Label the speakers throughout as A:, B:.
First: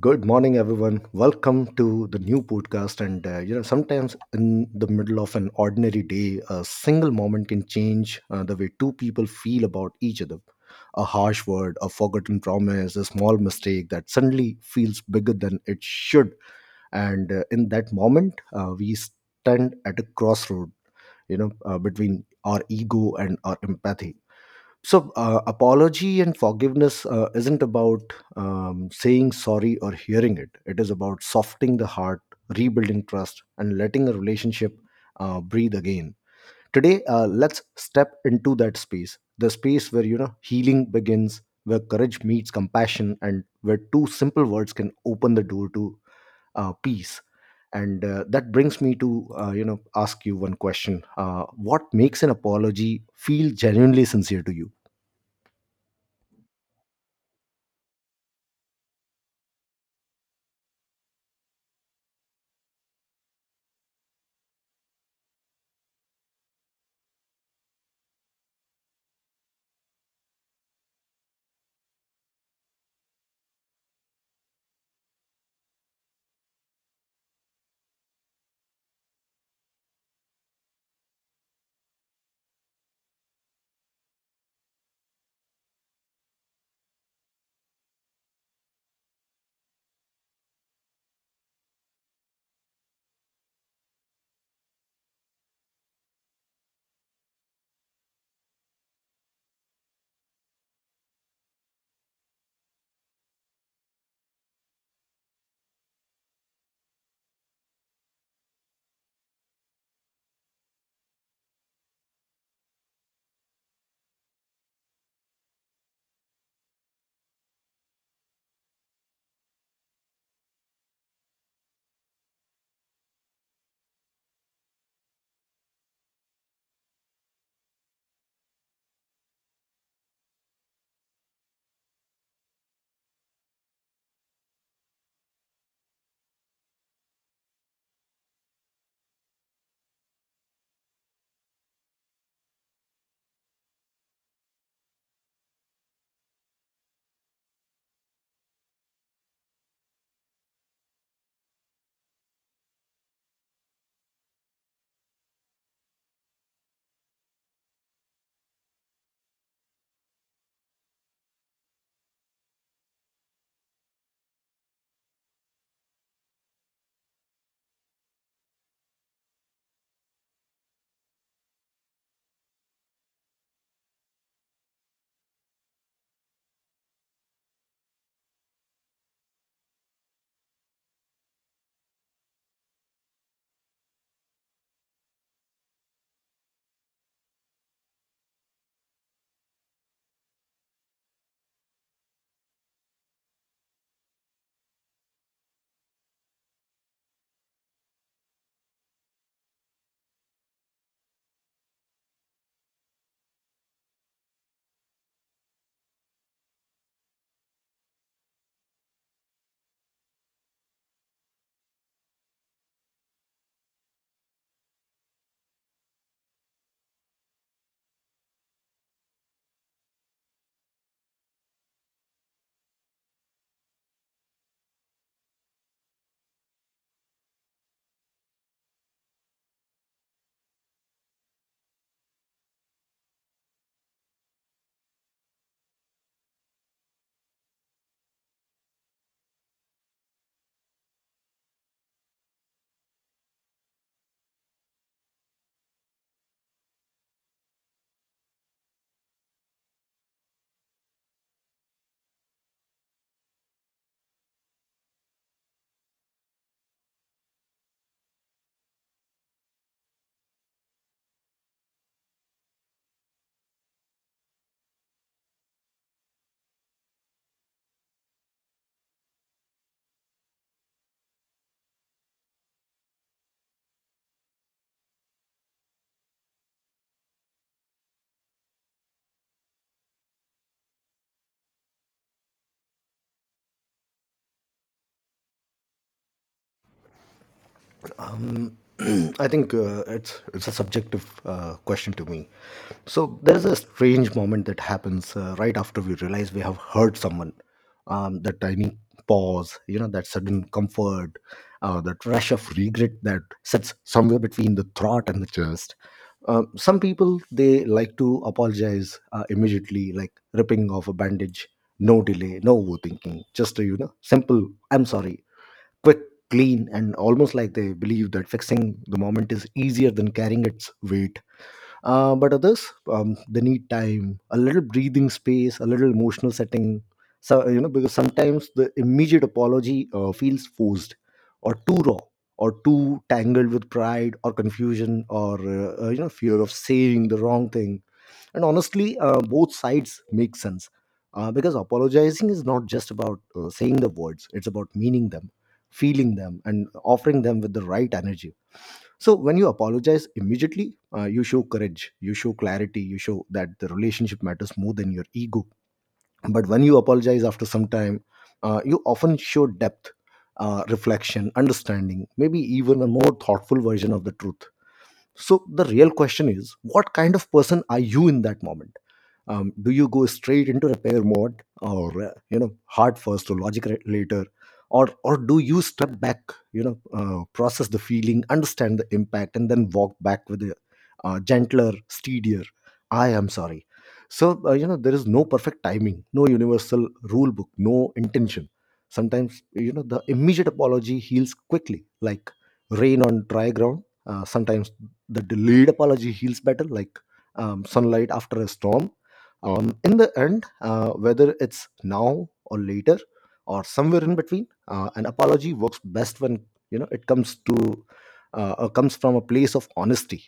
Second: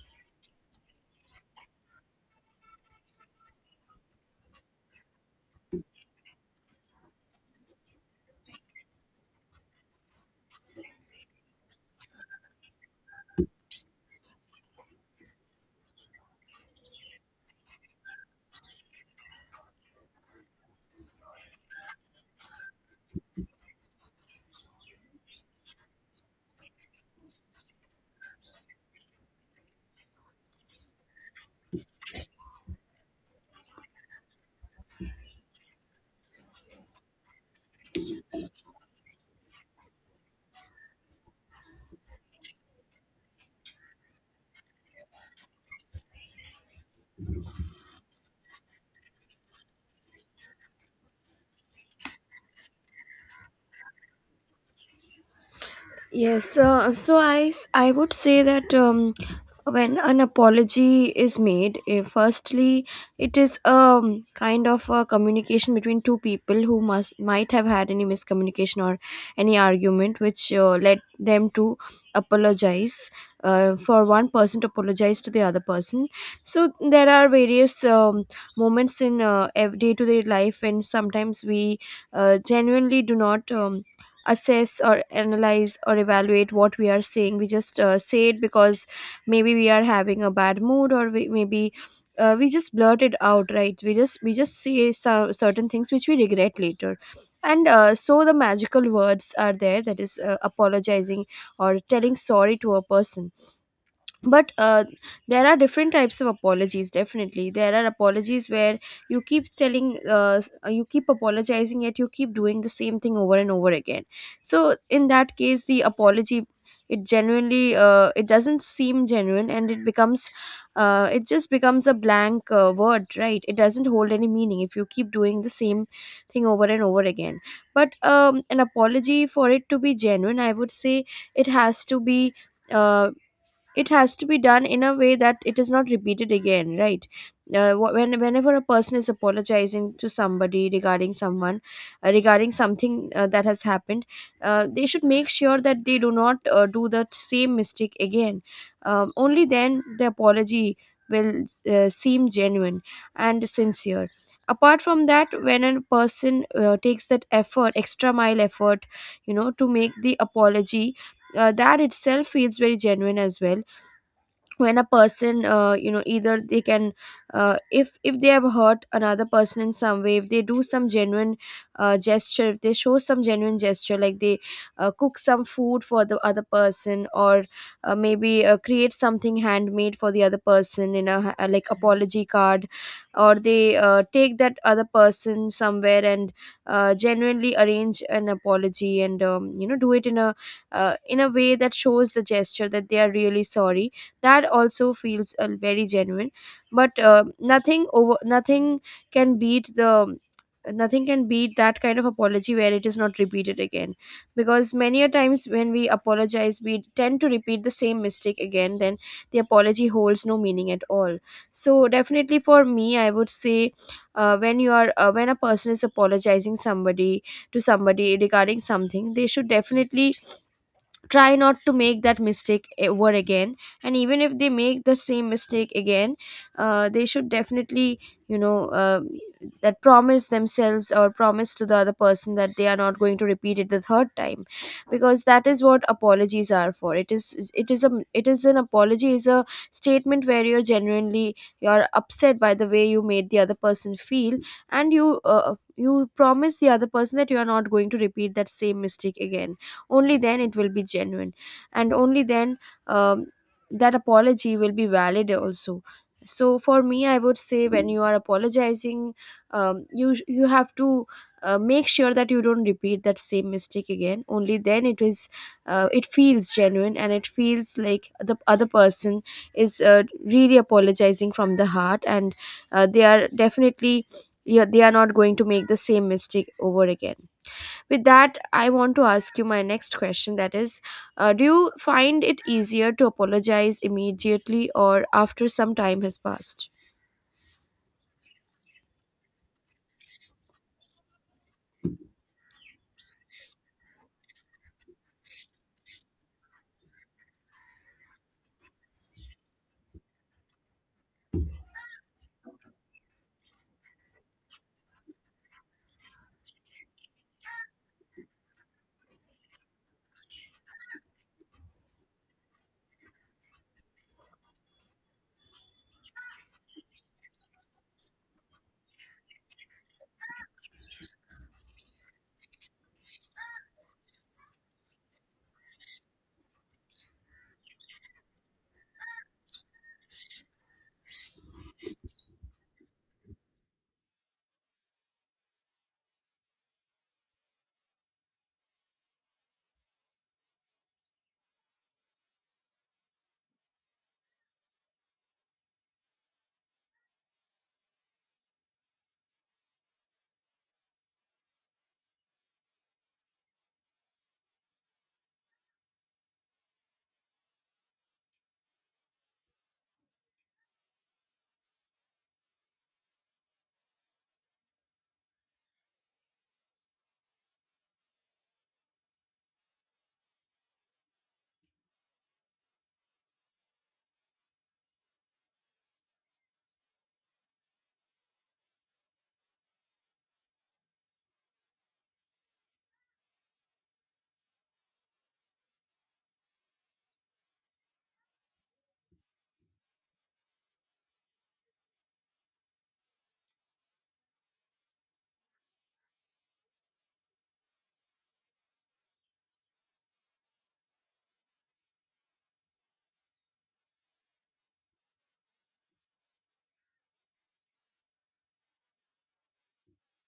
A: Good morning, everyone. Welcome to the new podcast. Sometimes in the middle of an ordinary day, a single moment can change the way two people feel about each other. A harsh word, a forgotten promise, a small mistake that suddenly feels bigger than it should. And In that moment, we stand at a crossroad, you know, between our ego and our empathy. Apology and forgiveness isn't about saying sorry or hearing it. It is about softening the heart, rebuilding trust, and letting a relationship breathe again. Today, let's step into that space, the space where, you know, healing begins, where courage meets compassion, and where two simple words can open the door to peace. And That brings me to, uh, ask you one question: what makes an apology feel genuinely sincere to you?
B: Yes, so I would say that when an apology is made firstly it is a kind of a communication between two people who must might have had any miscommunication or any argument which led them to apologize. For one person to apologize to the other person, so there are various moments in day-to-day life, and sometimes we genuinely do not assess or analyze or evaluate what we are saying. We just say it because maybe we are having a bad mood, or maybe we just blurt it out, right? We just we just say some certain things which we regret later. And so the magical words are there, that is apologizing or telling sorry to a person. But there are different types of apologies. Definitely there are apologies where you keep telling you keep apologizing yet you keep doing the same thing over and over again. So in that case the apology, it genuinely it doesn't seem genuine, and it becomes it just becomes a blank word, right? It doesn't hold any meaning if you keep doing the same thing over and over again. But an apology for it to be genuine, I would say it has to be uh, it has to be done in a way that it is not repeated again, right? When whenever a person is apologizing to somebody regarding someone, regarding something that has happened, they should make sure that they do not do that same mistake again. Only then the apology will seem genuine and sincere. Apart from that, when a person takes that effort, extra mile effort, you know, to make the apology, that itself feels very genuine as well. When a person you know, either they can if they have hurt another person in some way, if they do some genuine gesture, if they show some genuine gesture, like they cook some food for the other person, or maybe create something handmade for the other person in a like apology card, or they take that other person somewhere and genuinely arrange an apology and you know, do it in a way that shows the gesture that they are really sorry. That also feels very genuine. But nothing can beat the nothing can beat that kind of apology where it is not repeated again. Because many a times when we apologize, we tend to repeat the same mistake again, then the apology holds no meaning at all. So definitely, for me, I would say when you are when a person is apologizing somebody, to somebody regarding something, they should definitely try not to make that mistake ever again. And even if they make the same mistake again, they should definitely, you know, that promise themselves or promise to the other person that they are not going to repeat it the third time. Because that is what apologies are for. It is it is a it is an apology is a statement where you're genuinely you're upset by the way you made the other person feel, and you you promise the other person that you are not going to repeat that same mistake again. Only then it will be genuine, and only then um, that apology will be valid also. So for me, I would say when you are apologizing, you have to make sure that you don't repeat that same mistake again. Only then it is it feels genuine, and it feels like the other person is really apologizing from the heart, and they are definitely, yeah, they are not going to make the same mistake over again. With that, I want to ask you my next question, that is, do you find it easier to apologize immediately or after some time has passed?
A: Um, I think it's a subjective question to me. So there's a strange moment that happens right after we realize we have hurt someone. That tiny pause, you know, that sudden comfort, that rush of regret that sits somewhere between the throat and the chest. Some people, they like to apologize immediately, like ripping off a bandage, no delay, no overthinking, just a, you know, simple "I'm sorry." Quick, clean, and almost like they believe that fixing the moment is easier than carrying its weight. But others, they need time, a little breathing space, a little emotional setting. So, you know, because sometimes the immediate apology feels forced, or too raw, or too tangled with pride or confusion, or you know, fear of saying the wrong thing. And honestly, both sides make sense, because apologizing is not just about saying the words. It's about meaning them, feeling them, and offering them with the right energy. So when you apologize immediately, you show courage, you show clarity, you show that the relationship matters more than your ego. But when you apologize after some time, you often show depth, reflection, understanding, maybe even a more thoughtful version of the truth. So the real question is, what kind of person are you in that moment? Do you go straight into repair mode, or, you know, heart first or logic later, or do you step back, you know, process the feeling, understand the impact, and then walk back with a gentler, steadier "I am sorry." So, you know, there is no perfect timing, no universal rule book, no intention. Sometimes, you know, the immediate apology heals quickly, like rain on dry ground. Sometimes the delayed apology heals better, like sunlight after a storm. In the end, whether it's now or later or somewhere in between, an apology works best when, you know, it comes to comes from a place of honesty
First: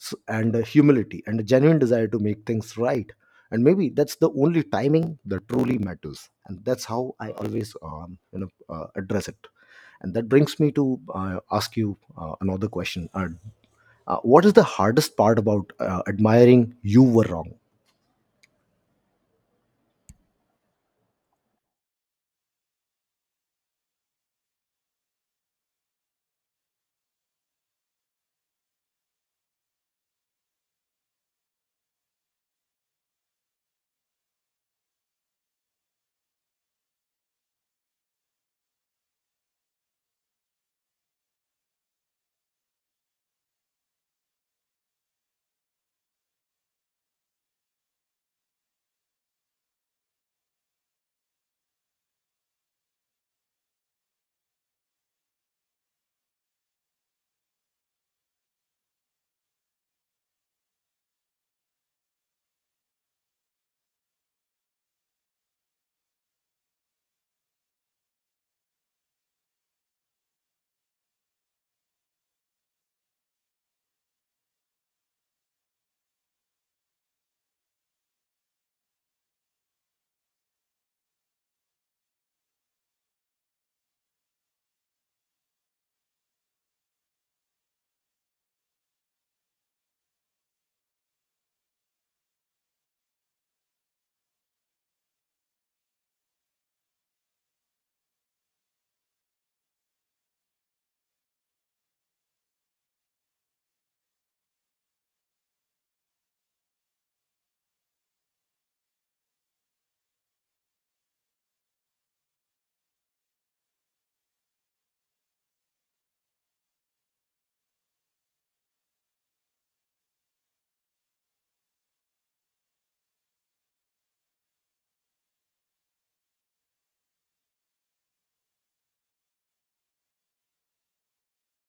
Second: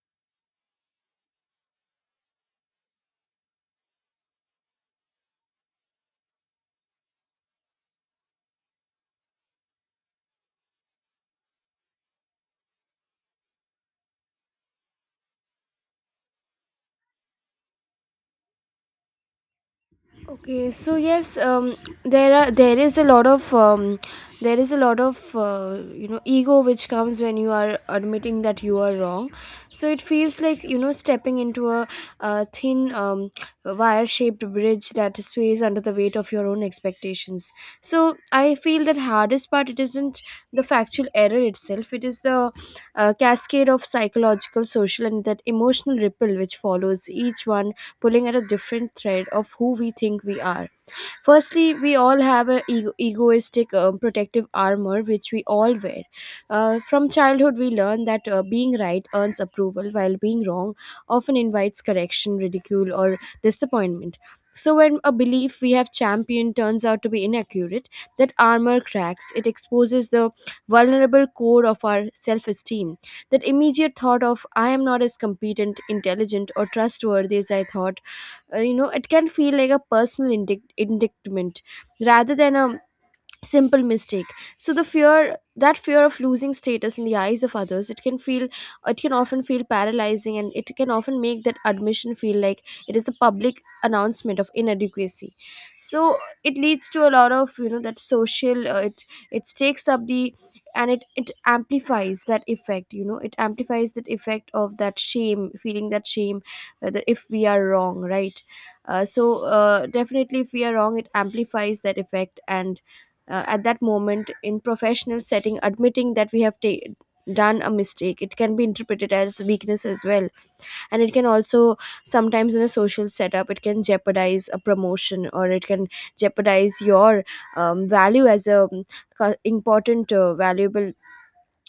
A: and humility and a genuine desire to make things right. And maybe that's the only timing that truly matters. And that's how I always, um, address it. And that brings me to, ask you another question. What is the hardest part about admiring you were wrong?
B: Okay, so yes, there is a lot of there is a lot of you know, ego which comes when you are admitting that you are wrong. So it feels like, you know, stepping into a, thin wire-shaped bridge that sways under the weight of your own expectations. So I feel that hardest part, it isn't the factual error itself; it is the cascade of psychological, social, and that emotional ripple which follows each one, pulling at a different thread of who we think we are. Firstly, we all have an egoistic protective armor which we all wear. From childhood, we learn that being right earns approval, while being wrong often invites correction, ridicule, or disappointment. So, when a belief we have championed turns out to be inaccurate, that armor cracks. It exposes the vulnerable core of our self esteem. That immediate thought of, I am not as competent, intelligent, or trustworthy as I thought, you know, it can feel like a personal indictment rather than a simple mistake. So the fear, that fear of losing status in the eyes of others, it can feel, it can often feel paralyzing, and it can often make that admission feel like it is the public announcement of inadequacy. So it leads to a lot of, you know, that social it it takes up the, and it amplifies that effect, you know, it amplifies that effect of that shame, feeling that shame, whether if we are wrong, right? Definitely, if we are wrong, it amplifies that effect. And at that moment, in professional setting, admitting that we have done a mistake, it can be interpreted as weakness as well. And it can also, sometimes in a social setup, it can jeopardize a promotion, or it can jeopardize your value as a important valuable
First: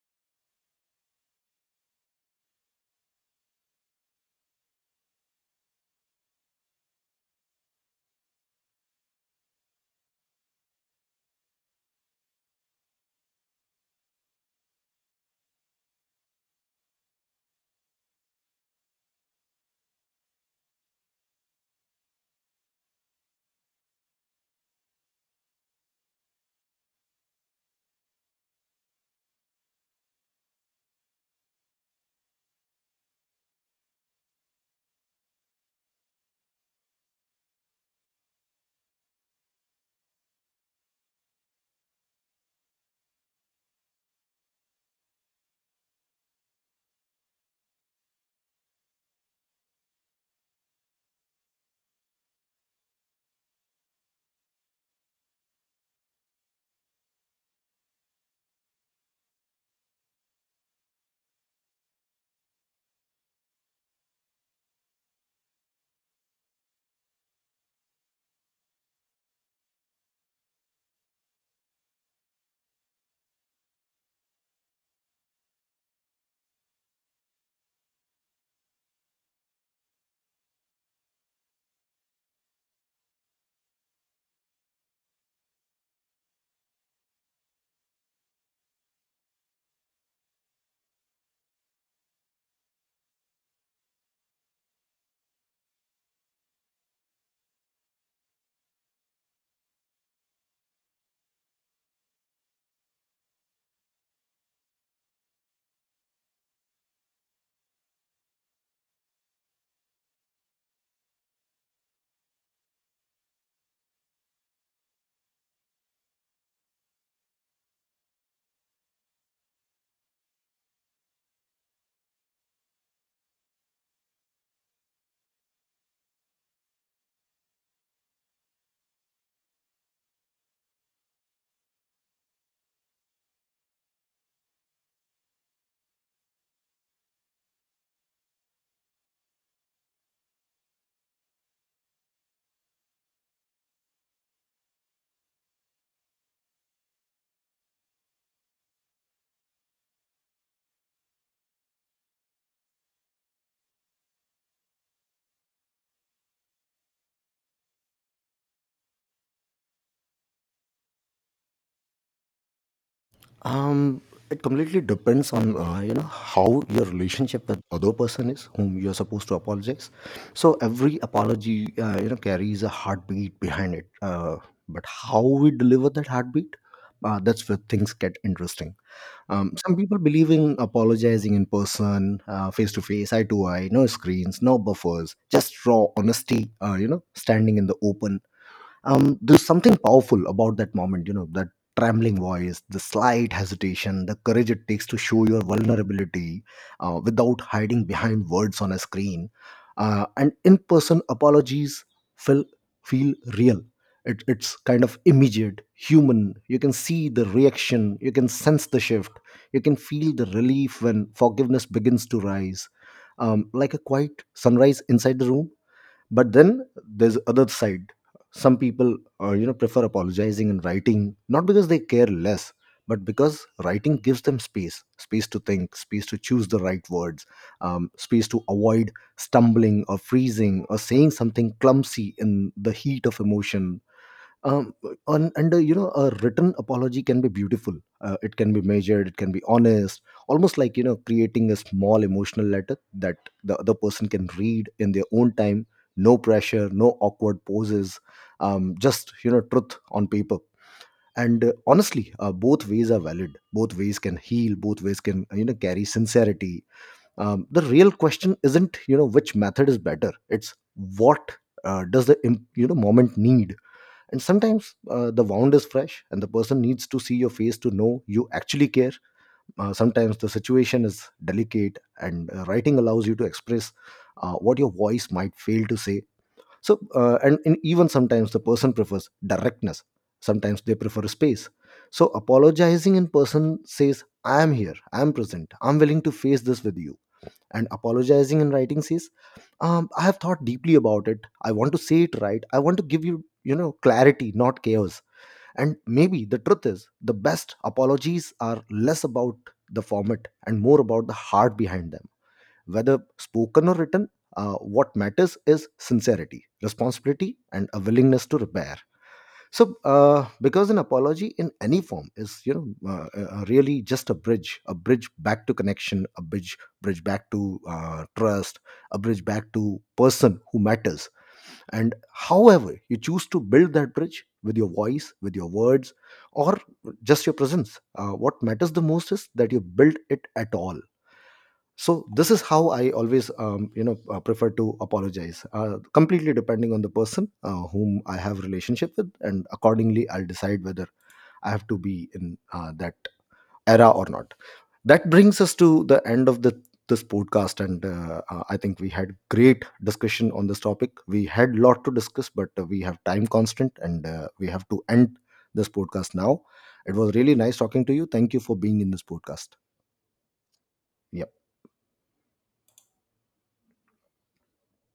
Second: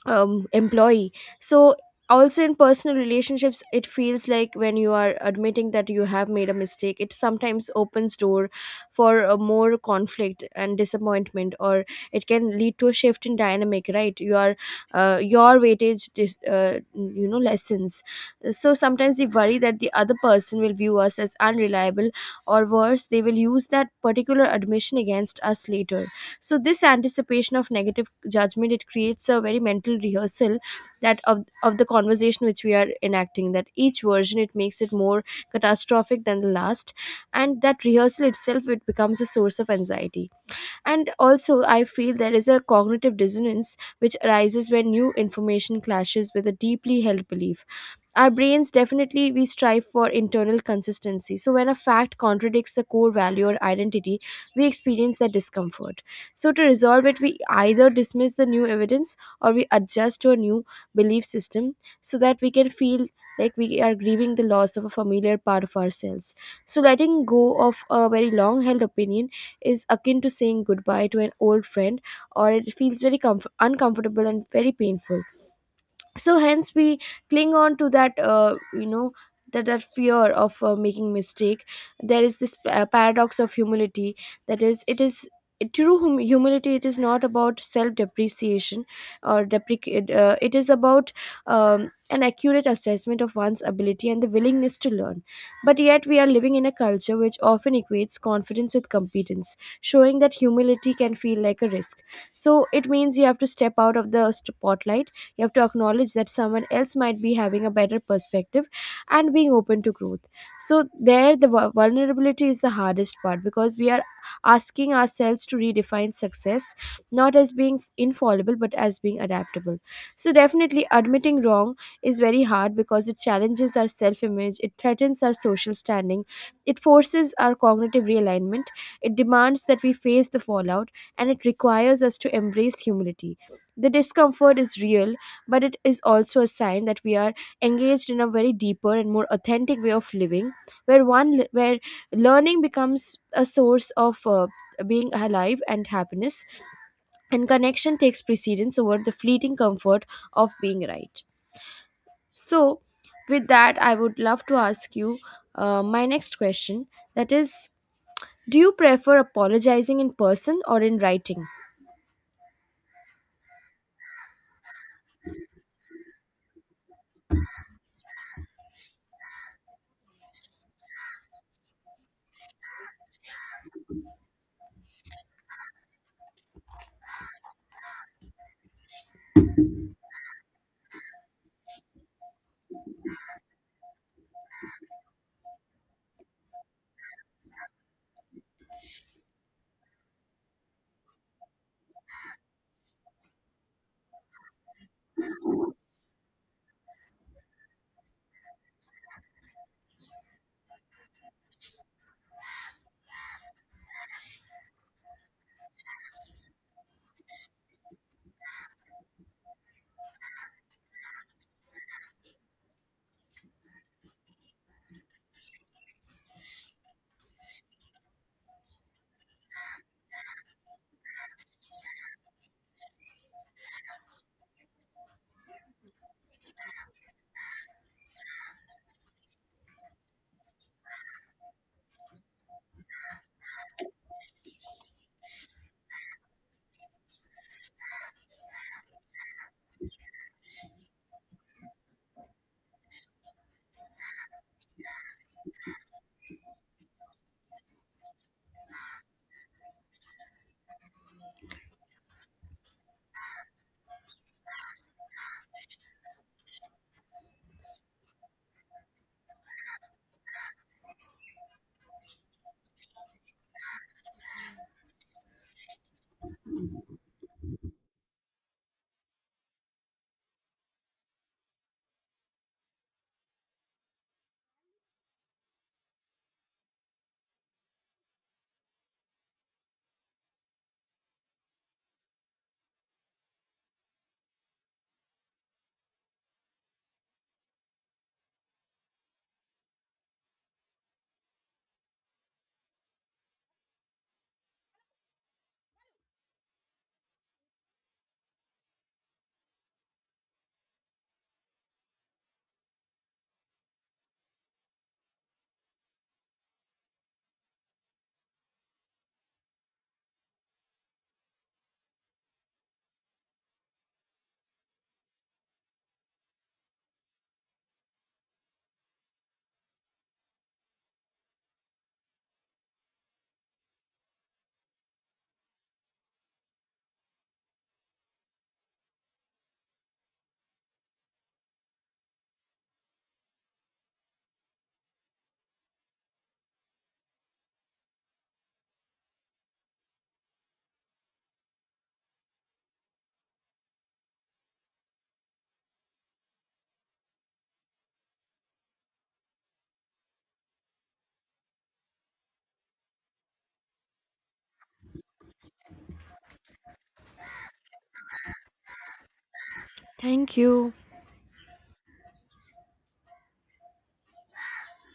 B: employee. So also, in personal relationships, it feels like when you are admitting that you have made a mistake, it sometimes opens door for a more conflict and disappointment, or it can lead to a shift in dynamic, right? Your your weightage you know, lessons. So sometimes we worry that the other person will view us as unreliable, or worse, they will use that particular admission against us later. So this anticipation of negative judgment, it creates a very mental rehearsal that of the conversation which we are enacting, that each version, it makes it more catastrophic than the last. And that rehearsal itself, it becomes a source of anxiety. And also, I feel there is a cognitive dissonance which arises when new information clashes with a deeply held belief. Our brains, definitely, we strive for internal consistency, so when a fact contradicts a core value or identity, we experience that discomfort. So to resolve it, we either dismiss the new evidence, or we adjust to a new belief system, so that we can feel like we are grieving the loss of a familiar part of ourselves. So letting go of a very long held opinion is akin to saying goodbye to an old friend, or it feels very uncomfortable and very painful. So hence we cling on to that, you know, that fear of making mistake. There is this paradox of humility, that is, it is true humility, it is not about self depreciation, or deprecate it is about an accurate assessment of one's ability and the willingness to learn. But yet we are living in a culture which often equates confidence with competence, showing that humility can feel like a risk. So it means you have to step out of the spotlight, you have to acknowledge that someone else might be having a better perspective, and being open to growth. So, there, the vulnerability is the hardest part, because we are asking ourselves to redefine success not as being infallible but as being adaptable. So, definitely, admitting wrong is very hard because it challenges our self image, it threatens our social standing, it forces our cognitive realignment, it demands that we face the fallout, and it requires us to embrace humility. The discomfort is real, but it is also a sign that we are engaged in a very deeper and more authentic way of living, where one where learning becomes a source of being alive and happiness and connection takes precedence over the fleeting comfort of being right. So with that, I would love to ask you my next question, that is, do you prefer apologizing in person or in writing?
A: Um, it completely depends on, you know, how your relationship with other person is, whom you're supposed to apologize. So every apology, you know, carries a heartbeat behind it. But how we deliver that heartbeat, that's where things get interesting. Some people believe in apologizing in person, face to face, eye to eye, no screens, no buffers, just raw honesty. You know, standing in the open, there's something powerful about that moment, you know, that trembling voice, the slight hesitation, the courage it takes to show your vulnerability without hiding behind words on a screen. And in-person apologies feel feel real. It's kind of immediate, human. You can see the reaction, you can sense the shift, you can feel the relief when forgiveness begins to rise, like a quiet sunrise inside the room. But then there's other side. Some people, you know, prefer apologizing in writing, not because they care less, but because writing gives them space, space to think, space to choose the right words, space to avoid stumbling or freezing or saying something clumsy in the heat of emotion. um, on under, you know, a written apology can be beautiful. It can be measured, it can be honest, almost like, you know, creating a small emotional letter that the other person can read in their own time. No pressure, no awkward poses, just, you know, truth on paper. And Honestly, both ways are valid, both ways can heal, both ways can, you know, carry sincerity. The real question isn't, you know, which method is better. It's what, does the you know, moment need. And sometimes, the wound is fresh and the person needs to see your face to know you actually care. Sometimes the situation is delicate and, writing allows you to express what your voice might fail to say. So, and even sometimes the person prefers directness, sometimes they prefer space. So apologizing in person says, "I am here, I am present, I'm willing to face this with you." And apologizing in writing says, "I have thought deeply about it, I want to say it right, I want to give you, you know, clarity not chaos." And maybe the truth is, the best apologies are less about the format and more about the heart behind them. Whether spoken or written, what matters is sincerity, responsibility, and a willingness to repair. So, because an apology in any form is, you know, really just a bridge, a bridge back to connection, a bridge back to trust, a bridge back to person who matters. And however you choose to build that bridge, with your voice, with your words, or just your presence, what matters the most is that you build it at all. So this is how I always, um, prefer to apologize, completely depending on the person whom I have relationship with, and accordingly I'll decide whether I have to be in that era or not. That brings us to the end of the this podcast, and I think we had great discussion on this topic. We had lot to discuss, but we have time constant and we have to end this podcast now. It was really nice talking to you. Thank you for being in this podcast.
B: Thank you.
A: Yeah.